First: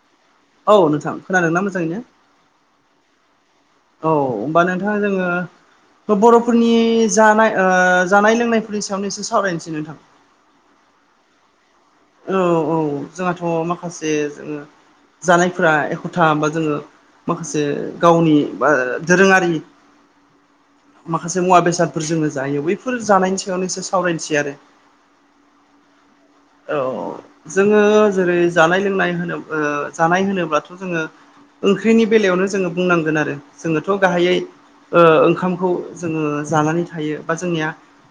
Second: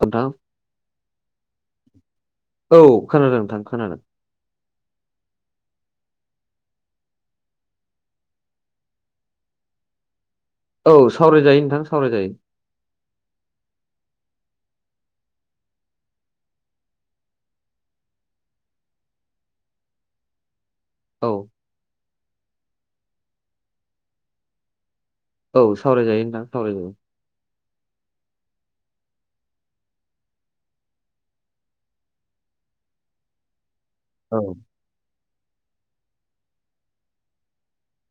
नोंथां औ नोंथां खोनादों ना मोजाङैनो? औ खोनादों नोंथां खोनादों। औ होनबा नोंथाङा जोङो बर'फोरनि जानाय ओ जानाय लोंनायफोरनि सायावनो एसे सावरायनोसै नोंथां। औ सावरायजायो नोंथां। सावरायजायो औ औ जोंहाथ' माखासे जोङो जानायफोरा एखुथा बा जोङो माखासे गावनि बा दोरोङारि औ माखासे मुवा बेसादफोर जोङो जायो बैफोर जानायनि सायावनो एसे सावरायनोसै आरो। औ सावरायजायो नोंथां सावरायजायो। औ जोङो जेरै जानाय-लोंनाय होनो ओ जानाय होनोब्लाथ' जोङो ओंख्रिनि बेलायावनो जोङो बुंनांगोन आरो जोङोथ' गाहायै औ ओ ओंखामखौ जोङो जानानै थायो बा जोंनिया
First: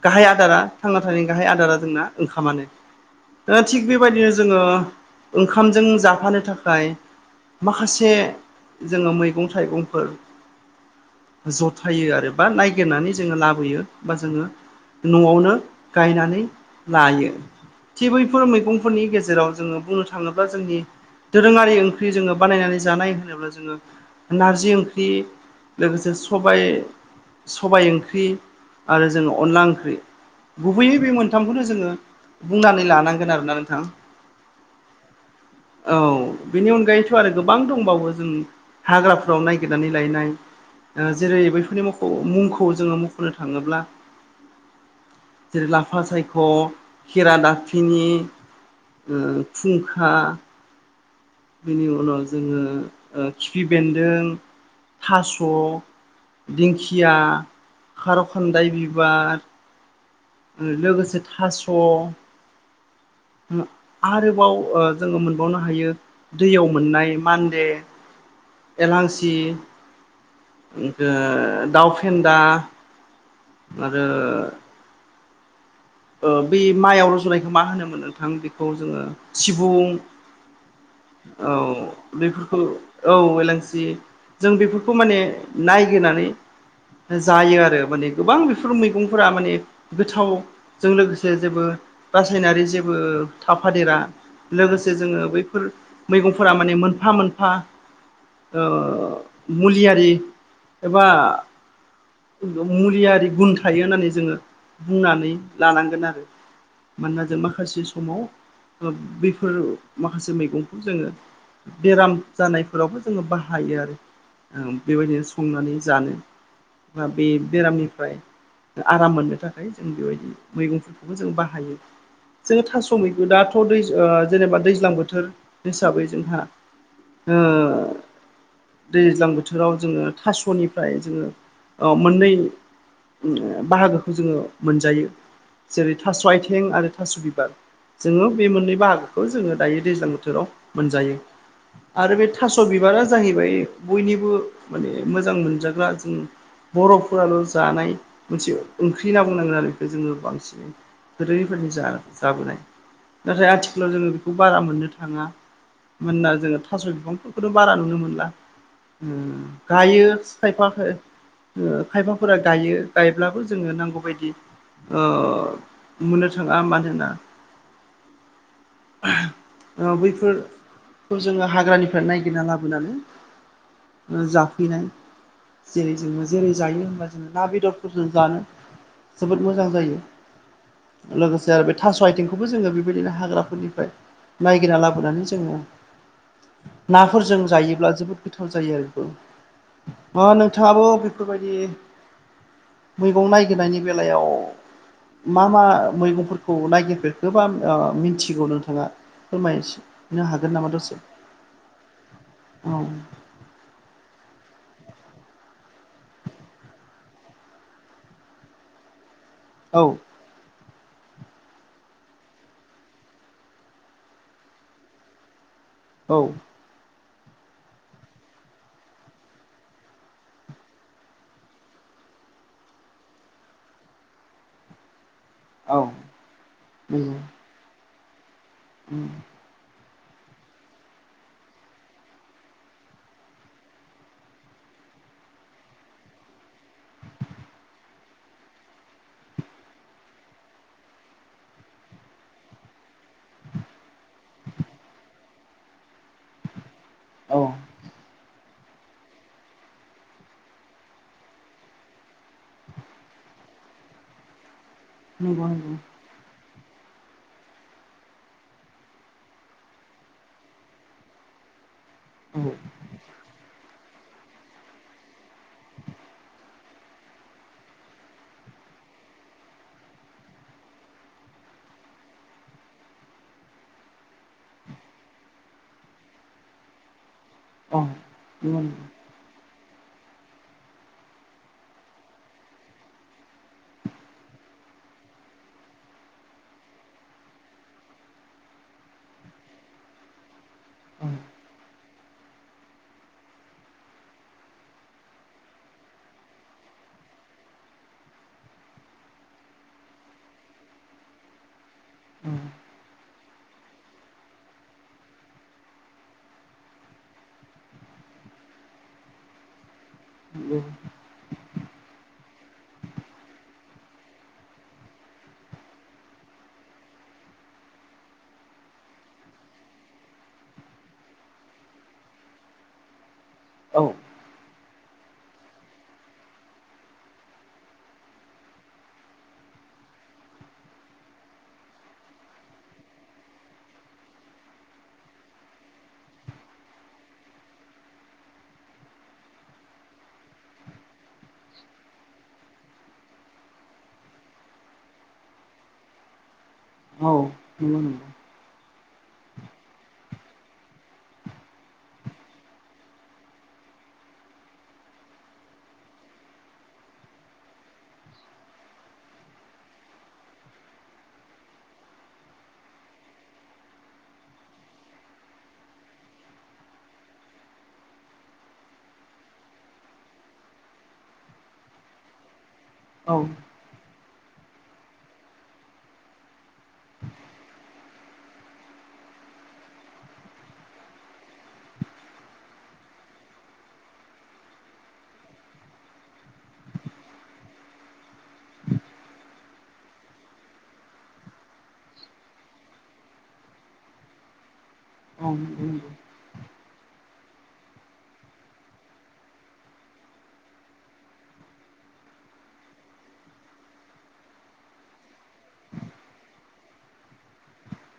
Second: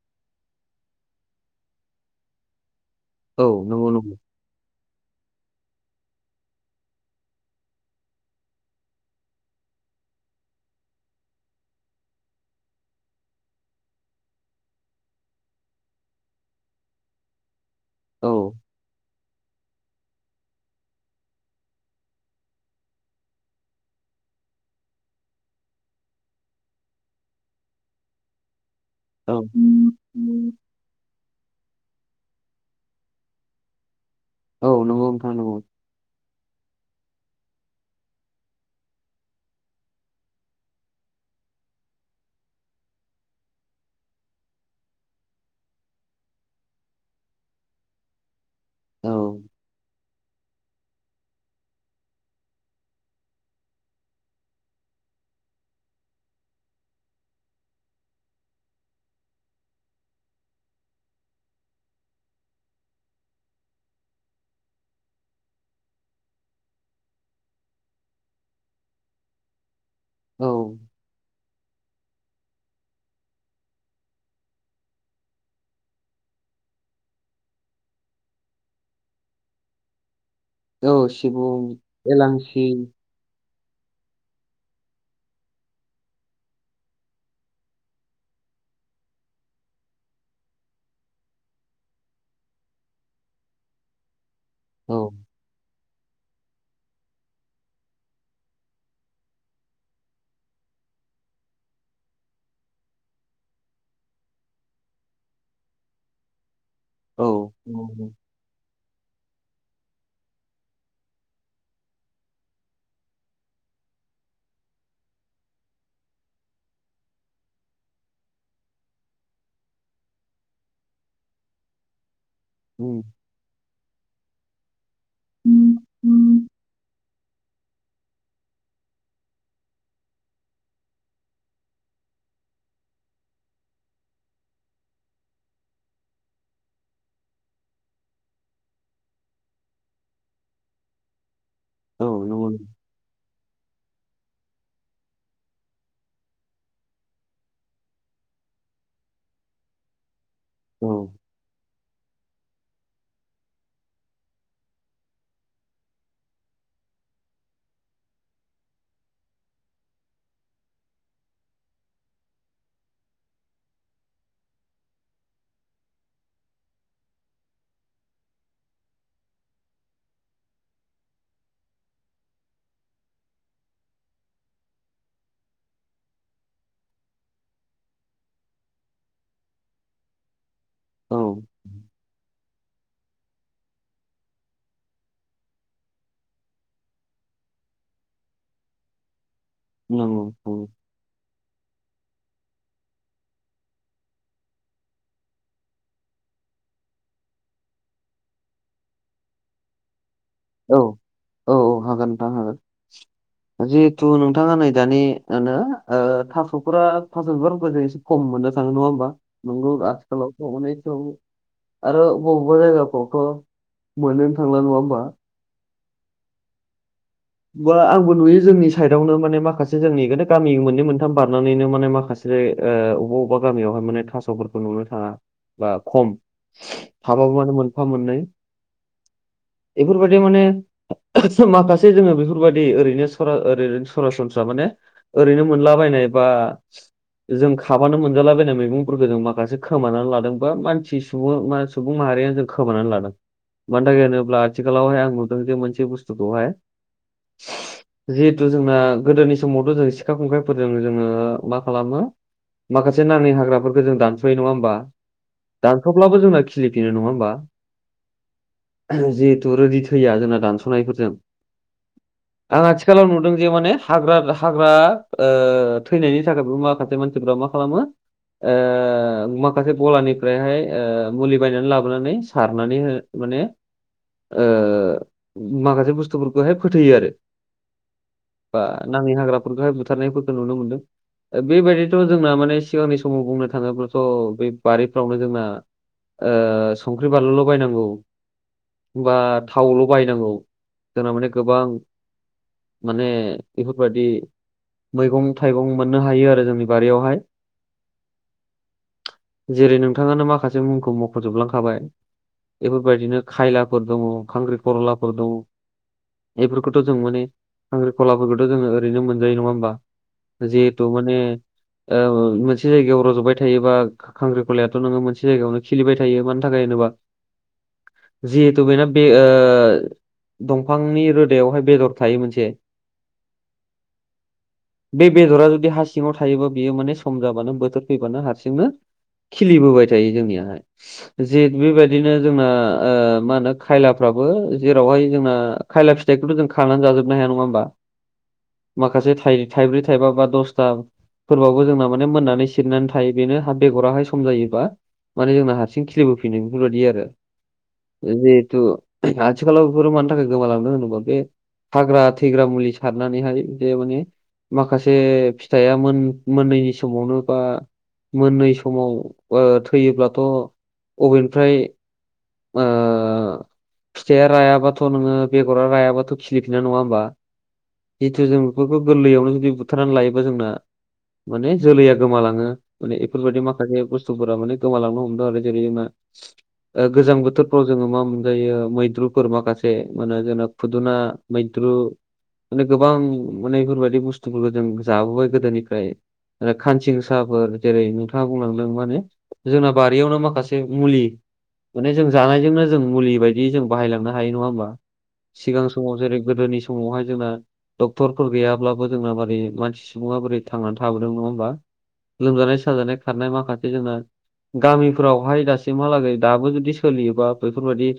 गाहाय आदारा थांना थानायनि गाहाय आदारा जोंना ओंखामानो औ दा थिग नंगौ नंगौ बेबायदिनो जोङो ओंखामजों जाफानो थाखाय माखासे जोङो मैगं थाइगंफोर जथायो आरो बा नायगिरनानै जोङो लाबोयो बा जोङो न'आवनो गायनानै लायो। थि औ बैफोर मैगंफोरनि गेजेराव जोङो बुंनो थाङोब्ला जोंनि दोरोङारि ओंख्रि जोङो बानायनानै जानाय होनोब्ला जोङो नारजि ओंख्रि लोगोसे सबाइ सबाय ओंख्रि आरो जोङो औ अनला ओंख्रि गुबैयै बे मोनथामखौनो जोङो बुंनानै लानांगोन आरोना नोंथां। औ नंगौ नोंथां नंगौ। औ बेनि अनगायैथ' आरो गोबां दंबावो जों हाग्राफोराव नागिरनानै लायनाय ओ जेरै बैफोरनि म मुंखौ जोङो मख'नो थाङोब्ला जेरै लाफा सायख' खेरा दाफिनि औ ओ फुंखा बेनि उनाव जोङो ओ खिफि बेन्दों थास' दिंखिया खार' खान्दाय बिबार लोगोसे थास' आरोबाव ओ जोङो मोनबावनो हायो। दैयाव मोननाय मान्दे एलांसि औ दाउ फेन्दा आरो ओ बे माइआव रज'नायखौ मा होनोमोन नोंथां बेखौ जोङो सिबुं औ औ सिबुं बेफोरखौ एलांसि औ एलांसि जों बेफोरखौ माने नायगिरनानै जायो आरो माने गोबां बेफोर मैगंफोरा माने गोथावजों लोगोसे जेबो रासायनारि जेबो थाफादेरा। औ लोगोसे जोङो बैफोर मैगंफोरा माने मोनफा-मोनफा ओ मुलियारि एबा मुलियारि गुन थायो होननानै जोङो बुंनानै लानांगोन आरो मानोना औ जों माखासे समाव बेफोर माखासे मैगंखौ जोङो बेराम जानायफोरावबो जोङो बाहायो आरो ओ बेबायदिनो संनानै जानो बे बेरामनिफ्राय आराम मोननो थाखाय जों बेबायदि मैगंफोरखौबो जों बाहायो जोङो थास' उम मैगं दा फाथौ दै ओ जेनेबा दैज्लां बोथोर हिसाबै जोंहा दैज्लां बोथोराव जोङो थास'निफ्राय जोङो ओ मोननै बाहागोखौ जोङो मोनजायो जेरै थास' आथिं आरो थास' बिबार जोङो बे मोननै बाहागोखौ जोङो दायो दैज्लां बोथोराव मोनजायो औ आरो बे नंगौ थास' बिबारा जाहैबाय बयनिबो माने मोजां मोनजाग्रा जों बर'फोराल' जानाय मोनसे ओंख्रि होनना बुंनांगोन आरो बेखौ जोङो बांसिन औ [inaudible] जाबोनाय नाथाय आथिखालाव जोङो बेखौ बारा मोननो थाङा। मानोना जोङो थास' बिफांफोरखौथ' बारा नुनो मोनला। ओ गायो थायफाखो खायफाफोरा गायो गायब्लाबो जोङो नांगौ बायदि ओ मोननो थाङा मानोना ओ बैफोर जोङो हाग्रानिफ्राय नायगिरना लाबोनानै जाफैनाय। जेरै जोङो जेरै जायो होनबा जोङो ना बेदरफोर जों जानो जोबोद मोजां औ जायो लोगोसे आरो बे थास' आइथिंखौबो जोङो बेबायदिनो हाग्राफोरनिफ्राय नायगिरना लाबोनानै जोङो नाफोरजों जायोब्ला जोबोद गोथाव जायो आरो बेबो नंगौ औ नोंथाङाबो बेफोरबायदि मैगं नायगिरनायनि बेलायाव मा मा मैगंफोरखौ नायागिरफेरखोबा मिथिगौ नोंथाङा फोरमायनोसै [unintelligible] औ औ औ हागोन नोंथां हागोन जिहेथु नोंथाङा नै दानि थास'फोरा थास' बिबारफोरखौ खम मोननो थाङो नङा होमबा नोंगौ औ आथिखालावथ' अनेगावनो आरो बबेबा जायगाफ्रावथ' मोनोनो थांला नङा होमबा औ बा आंबो नुयो जोंनि साइडआवनो माने माखासे जोंनिनो गामि मोननै मोनथाम बारनानैनो माने माखासे जेरै बबेबा अबेबा गामियावहाय माने थास'फोरखौ नुनो थाङा बा औ खम हाबाबो माने मोनफा मोननै उ बेफोरबायदि माने माखासे जोङो बेफोरबायदि ओरैनो ओरैनो सरासनस्रा माने ओरैनो मोनलाबायनाय बा जों खाबानो मोनजालाायबायनाय मैगंफोरखौ जों माखासे खोमानानै लादों बा मानसि सुबुं मा सुबुं माहारियानो जों खोमानानै लादों मानो थाखाय होनोब्ला आथिखालावहाय आं नुदों जे मोनसे बुस्थुखौहाय औ जित जोंना गोदोनि समावथ' जों सिखा खंखाइफोरजों जोङो मा खालामो माखासे नाङै हाग्राफोरखौ जों दानस'यो नङा होमबा। [unintelligible] अब्लाबो जोंना खिलिफिनो नङा होमबा। जिहेथु रेदि थैया जोंना दानस'नायफोरजों आ आथिखालाव नुदों जे माने हाग्रा हाग्रा थैनायनि थाखाय माखासे मानसिफ्रा मा खालामो ओ माखासे गलानिफ्रायहाय मुलि बायनानै लाबोनानै सारनानै हो माने माखासे बुस्थुफोरखौहाय फोथैयो आरो बा [inaudible] नाङै हाग्राफोरखौहाय बुथारनायफोरखौ नुनो मोन्दों बेबायदिथ' जोंना माने सिगांनि समाव बुंनो थाङोब्लाथ' बे बारिफ्रावनो जोंना ओ संख्रि बानलुल' बायनांगौ बा थावल' बायनांगौ जोंना माने गोबां माने बेफोरबायदि मैगं थाइगं मोननो हायो आरो जोंनि बारियावहाय जेरै नोंथाङानो माखासे मुंखौ मख'जोबलांखाबाय बेफोरबायदिनो खायलाफोर दङ खांख्रि खरलाफोर दङ बेफोरखौथ' जों माने खांख्रिखलाफोरखौथ' जोङो ओरैनो मोनजायो नङा होमबा। औ जिहेथु माने मोनसे जायगायाव रज'बाय थायोबा खांख्रिखलायाथ' नोङो मोनसे जायगायावनो खिलिबाय थायो मानि थाखाय होनोबा। जिहेथु बेना बे ओ दंफांनि रोदायावहाय बेदर थायो मोनसे औ। बे बेदरा जुदि हारसिङाव थायोबा बियो माने सम जाबानो बोथोर फैबानो हारसिंनो खिलिबोबाय थायो जोंनियाहाय जे बेबायदिनो जोंना ओ मा होनो खायलाफ्राबो जेरावहाय जोंयो खायला फिथखौथ' जों खानानै जाजोबनो हाया नङा होनोमबा। माखासे थाइब्रै थाइबा बा दसथा फोरबावबो जोंना माने मोननानै सिरिनानै थायो बेनो बेगराहाय सम जायोबा माने जोंना ह हारसिं खिलिबोफिनो बेफोरबायदि आरो नंगौ नंगौ जिहेथु आथिखालाव बेफोरो मानि थाखाय गोमालांदों होनोबा बे हाग्रा थैग्रा मुलि सारनानैहाय बे माने माखासे फिथाइया मोन मोनैनि समावनो बा मोननै समाव थैयोब्लाथ' अबेनफ्राय आ फिथाइया रायाबाथ' नोङो बेगरा रायाबाथ' खिलिफिनना नङा होनोमबा जिहेतु जों बेफोरखौ गोरलैयावनो जुदि बुथारनानै लायोबा जोंना माने जोलैया गोमालाङो माने औ बेफोरबायदि माखासे बुस्थुफोरा माने गोमालांनो हमदों आरो जेरै जोंना ओ, गोजां बोथोरफ्राव जोङो मा मोनजायो मैद्रुफोर माखासे मो जोंना फुदुना मैद्रु माने गोबां माने बेफोरबायदि बुस्थुफोरखौ जों जाबोबाय गोदोनिफ्राय आरो खानसिं साहाफोर जेरै नोंथाङा बुंलांदों माने जोंना बारियावनो माखासे मुलि माने जों जानायजोंनो जों मुलि बायदि जों बाहायलांनो हायो नङा होमबा। औ सिगां नंगौ समाव जेरै गोदोनि समावहाय जोंना डक्टरफोर गैयाब्लाबो जोंना मारै मानसि सुबुङा बोरै थांनानै थाबोदों नङा होमबा लोमजानाय साजानाय खारनाय माखासे जोंना गामिफोरावहाय दासिमहालागै दाबो जुदि सोलियोबा बेफोरबायदि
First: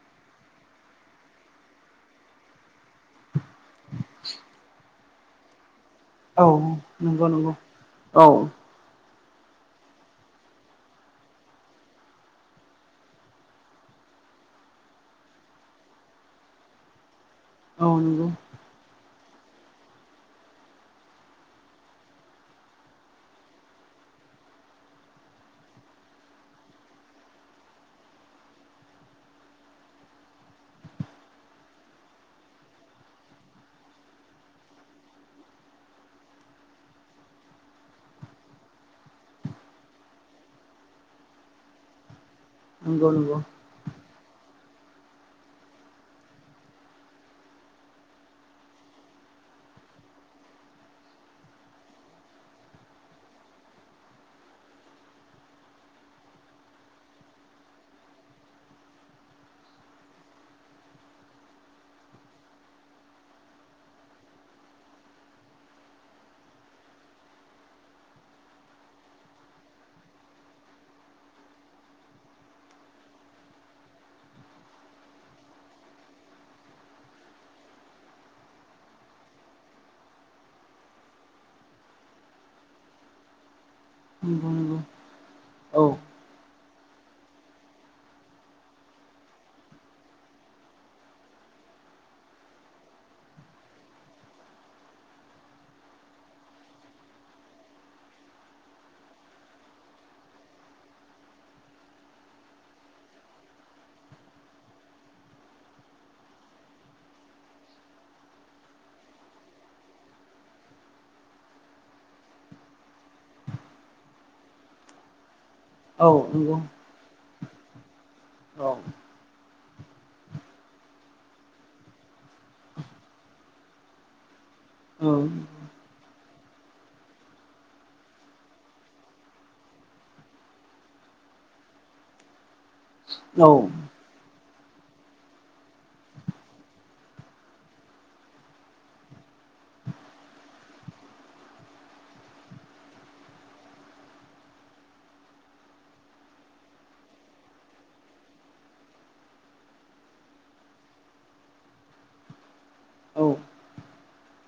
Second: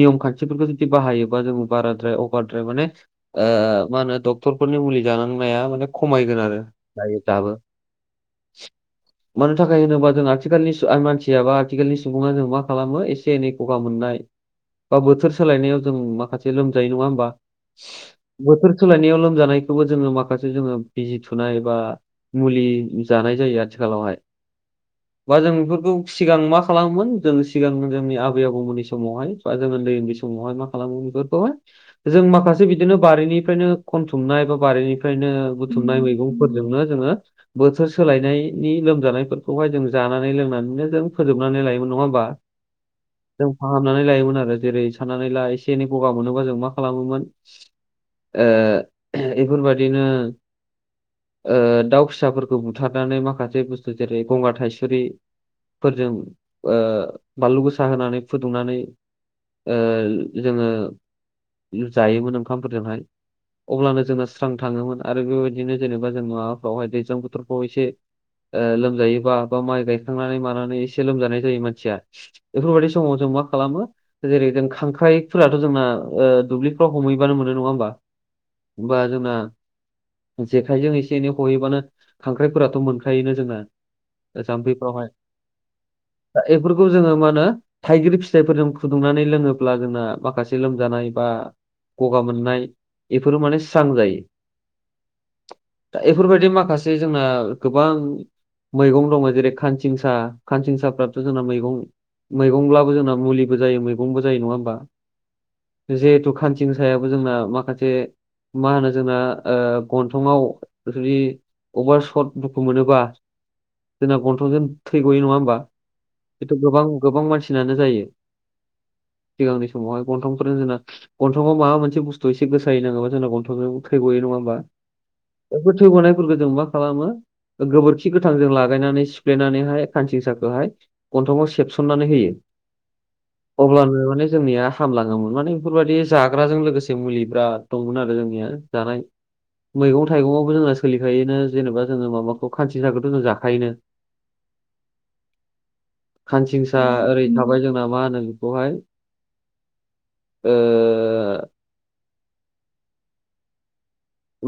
नियम खान्थिफोरखौ जुदि बाहायोबा जों बाराद्राय अभारद्राय माने ओ मा होनो डक्टरफोरनि मुलि जानांनाया माने खमायगोन आरो जायो नंगौ दाबो औ नंगौ औ मानि थाखाय होनोबा जों आथिखालनि मानसिय बा आथिखालनि सुबुङा जेनबा खालामो एसे एनै गगा मोननाय बा बोथोर सोलायनायाव जों माखासे लोमजायो नङा होमबा औ नंगौ बोथोर सोलायनायाव लोमजानायखौबो जोङो माखासे जोङो बिजि थुनाय बा मुलि जानाय जायो आथिखालावहाय। बा जों बेफोरखौ सिगां मा खालामोमोन जों सिगां जोंनि आबै आबौमोननि समावहाय बा जों उन्दै उन्दै समावहाय मा खालामो बेफोरखौहाय जों माखासे बिदिनो बारिनिफ्रायनो खनथुमनाय बा बारिनिफ्रायनो बुथुमनाय मैगं फोरजोंनो जोङो बोथोर सोलायनायनि लोमजानायफोरखौहाय जों जानानै लोंनानैनो जों फोजोबनानै लायोमोन नङा होमबा? नंगौ-नंगौ। जों फाहामनानै लायोमोन आरो जेरै साननानै ला एसे एनै गगा मोनोबा जों मा खालामोमोन? ओ बेफोरबायादिनो ओ दाउ फिसाफोरखौ बुथारनानै माखासे बुस्थु जेरै गंगार थायसुरि फोरजों ओ बानलु गोसा होनानै फुदुंनानै ओ जोङो जायोमोन ओंखामफोरजोंहाय। अब्लानो जोंना स्रां थाङोमोन आरो बेबायदिनो जेनेबा जों माबाफ्रावहाय दैज्लां बोथोरफ्राव एसे लोमजायोबा बा माइ गायखांनानै मानानै एसे लोमजानाय जायो मानसिया बेफोरबायदि समाव जों मा खालामो जेरै जों खांख्राइ फोराथ' जोंना दुब्लिफ्राव हमहैबानो मोनो नङा होमबा? होमबा जोंना जेखाइजों एसे एनै हहैब्लानो खांख्राइफोराथ' मोनखायोना जोंना नंगौ नंगौ औ जाम्फैफोरावहाय एफोरखौ जोङो मा होनो थाइगिर फिथाइफोरजों फुदुंनानै लोङोब्ला जोंना माखासे लोमजानाय बा गगा मोननाय बेफोरो माने स्रां जायो। दा एफोरबायदि माखासे जोंना गोबां मैगं दङ जेरै खानसिंसा खानसिंसाफ्राथ' जोंना मैं गं मैगंब्लाबो जोंना मुलिबो जायो मैगंबो जायो नङा होमबा जिहेथु खानसिं सायाबो जोंना माखासे मा होनो जोंना ओ गन्थंआव जुदि अबा सर्ट दुखु मोनोबा जोंना गन्थंजों थै गयो नङा होमबा? औ नंगौ औ बेथ' गोबां गोबां मानसिनानो जायो। औ सिगांनि समावहाय गनथं फोरजों जोंना गन्थंआव माबा मोनसे बुस्थु एसे गोसायै नाङोबा जोंना गन्थंजों थै ग'यो नङा होमबा? औ बे थै गनायफोरखौ जों मा खालामो गोबोरखि गोथांजों लागायनानै सिफ्लेनानैहाय खानसिंसाखौहाय गन्थंआव सेबसननानै होयो अब्लानो माने जोंनिया हामलाङोमोन माने बेफोरबायदि जाग्राजों लोगोसे मुलि बिराद दंमोन आरो जोंनिया जानाय मैगं थाइगंआवबो जोंना सोलिखायोनो जेनेबा जोङो माबाखौ खान्सि साखौथ' जों जाखायोनो। खानसिंसा ओरै थाबाय जोंना मा होनो बेखौहाय? ओ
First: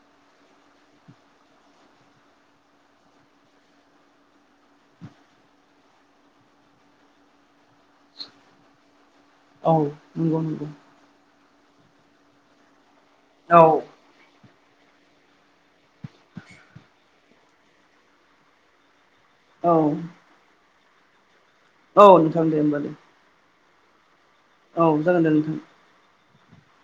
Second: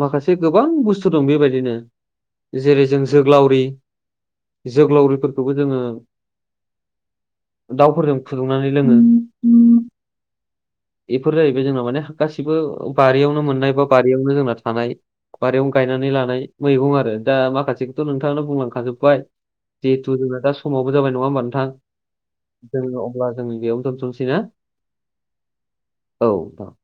माखासे गोबां बुस्थु दं बेबायदिनो जेरै जों जोग्लावरि जोग्लावरिफोरखौबो जोङो दाउफोरजों फुदुंनानै लोङो। औ नंगौ नंगौ। बेफोर जाहैबाय जोंना माने गासिबो बारियावनो औ मोननाय बा बारियावनो जोंना थानाय बारियावनो गायनानै लानाय मैगं आरो दा माखासेखौथ' नोंथाङा बुंलांखाजोबबाय। औ जिहेथु जोंना दा समावबो जाबाय नङा होमबा नोंथां औ नोंथां दे होमबा दे जों अब्ला जों बेयावनो दोनथ'नोसैना? औ जागोन दे नोंथां। औ जागोन।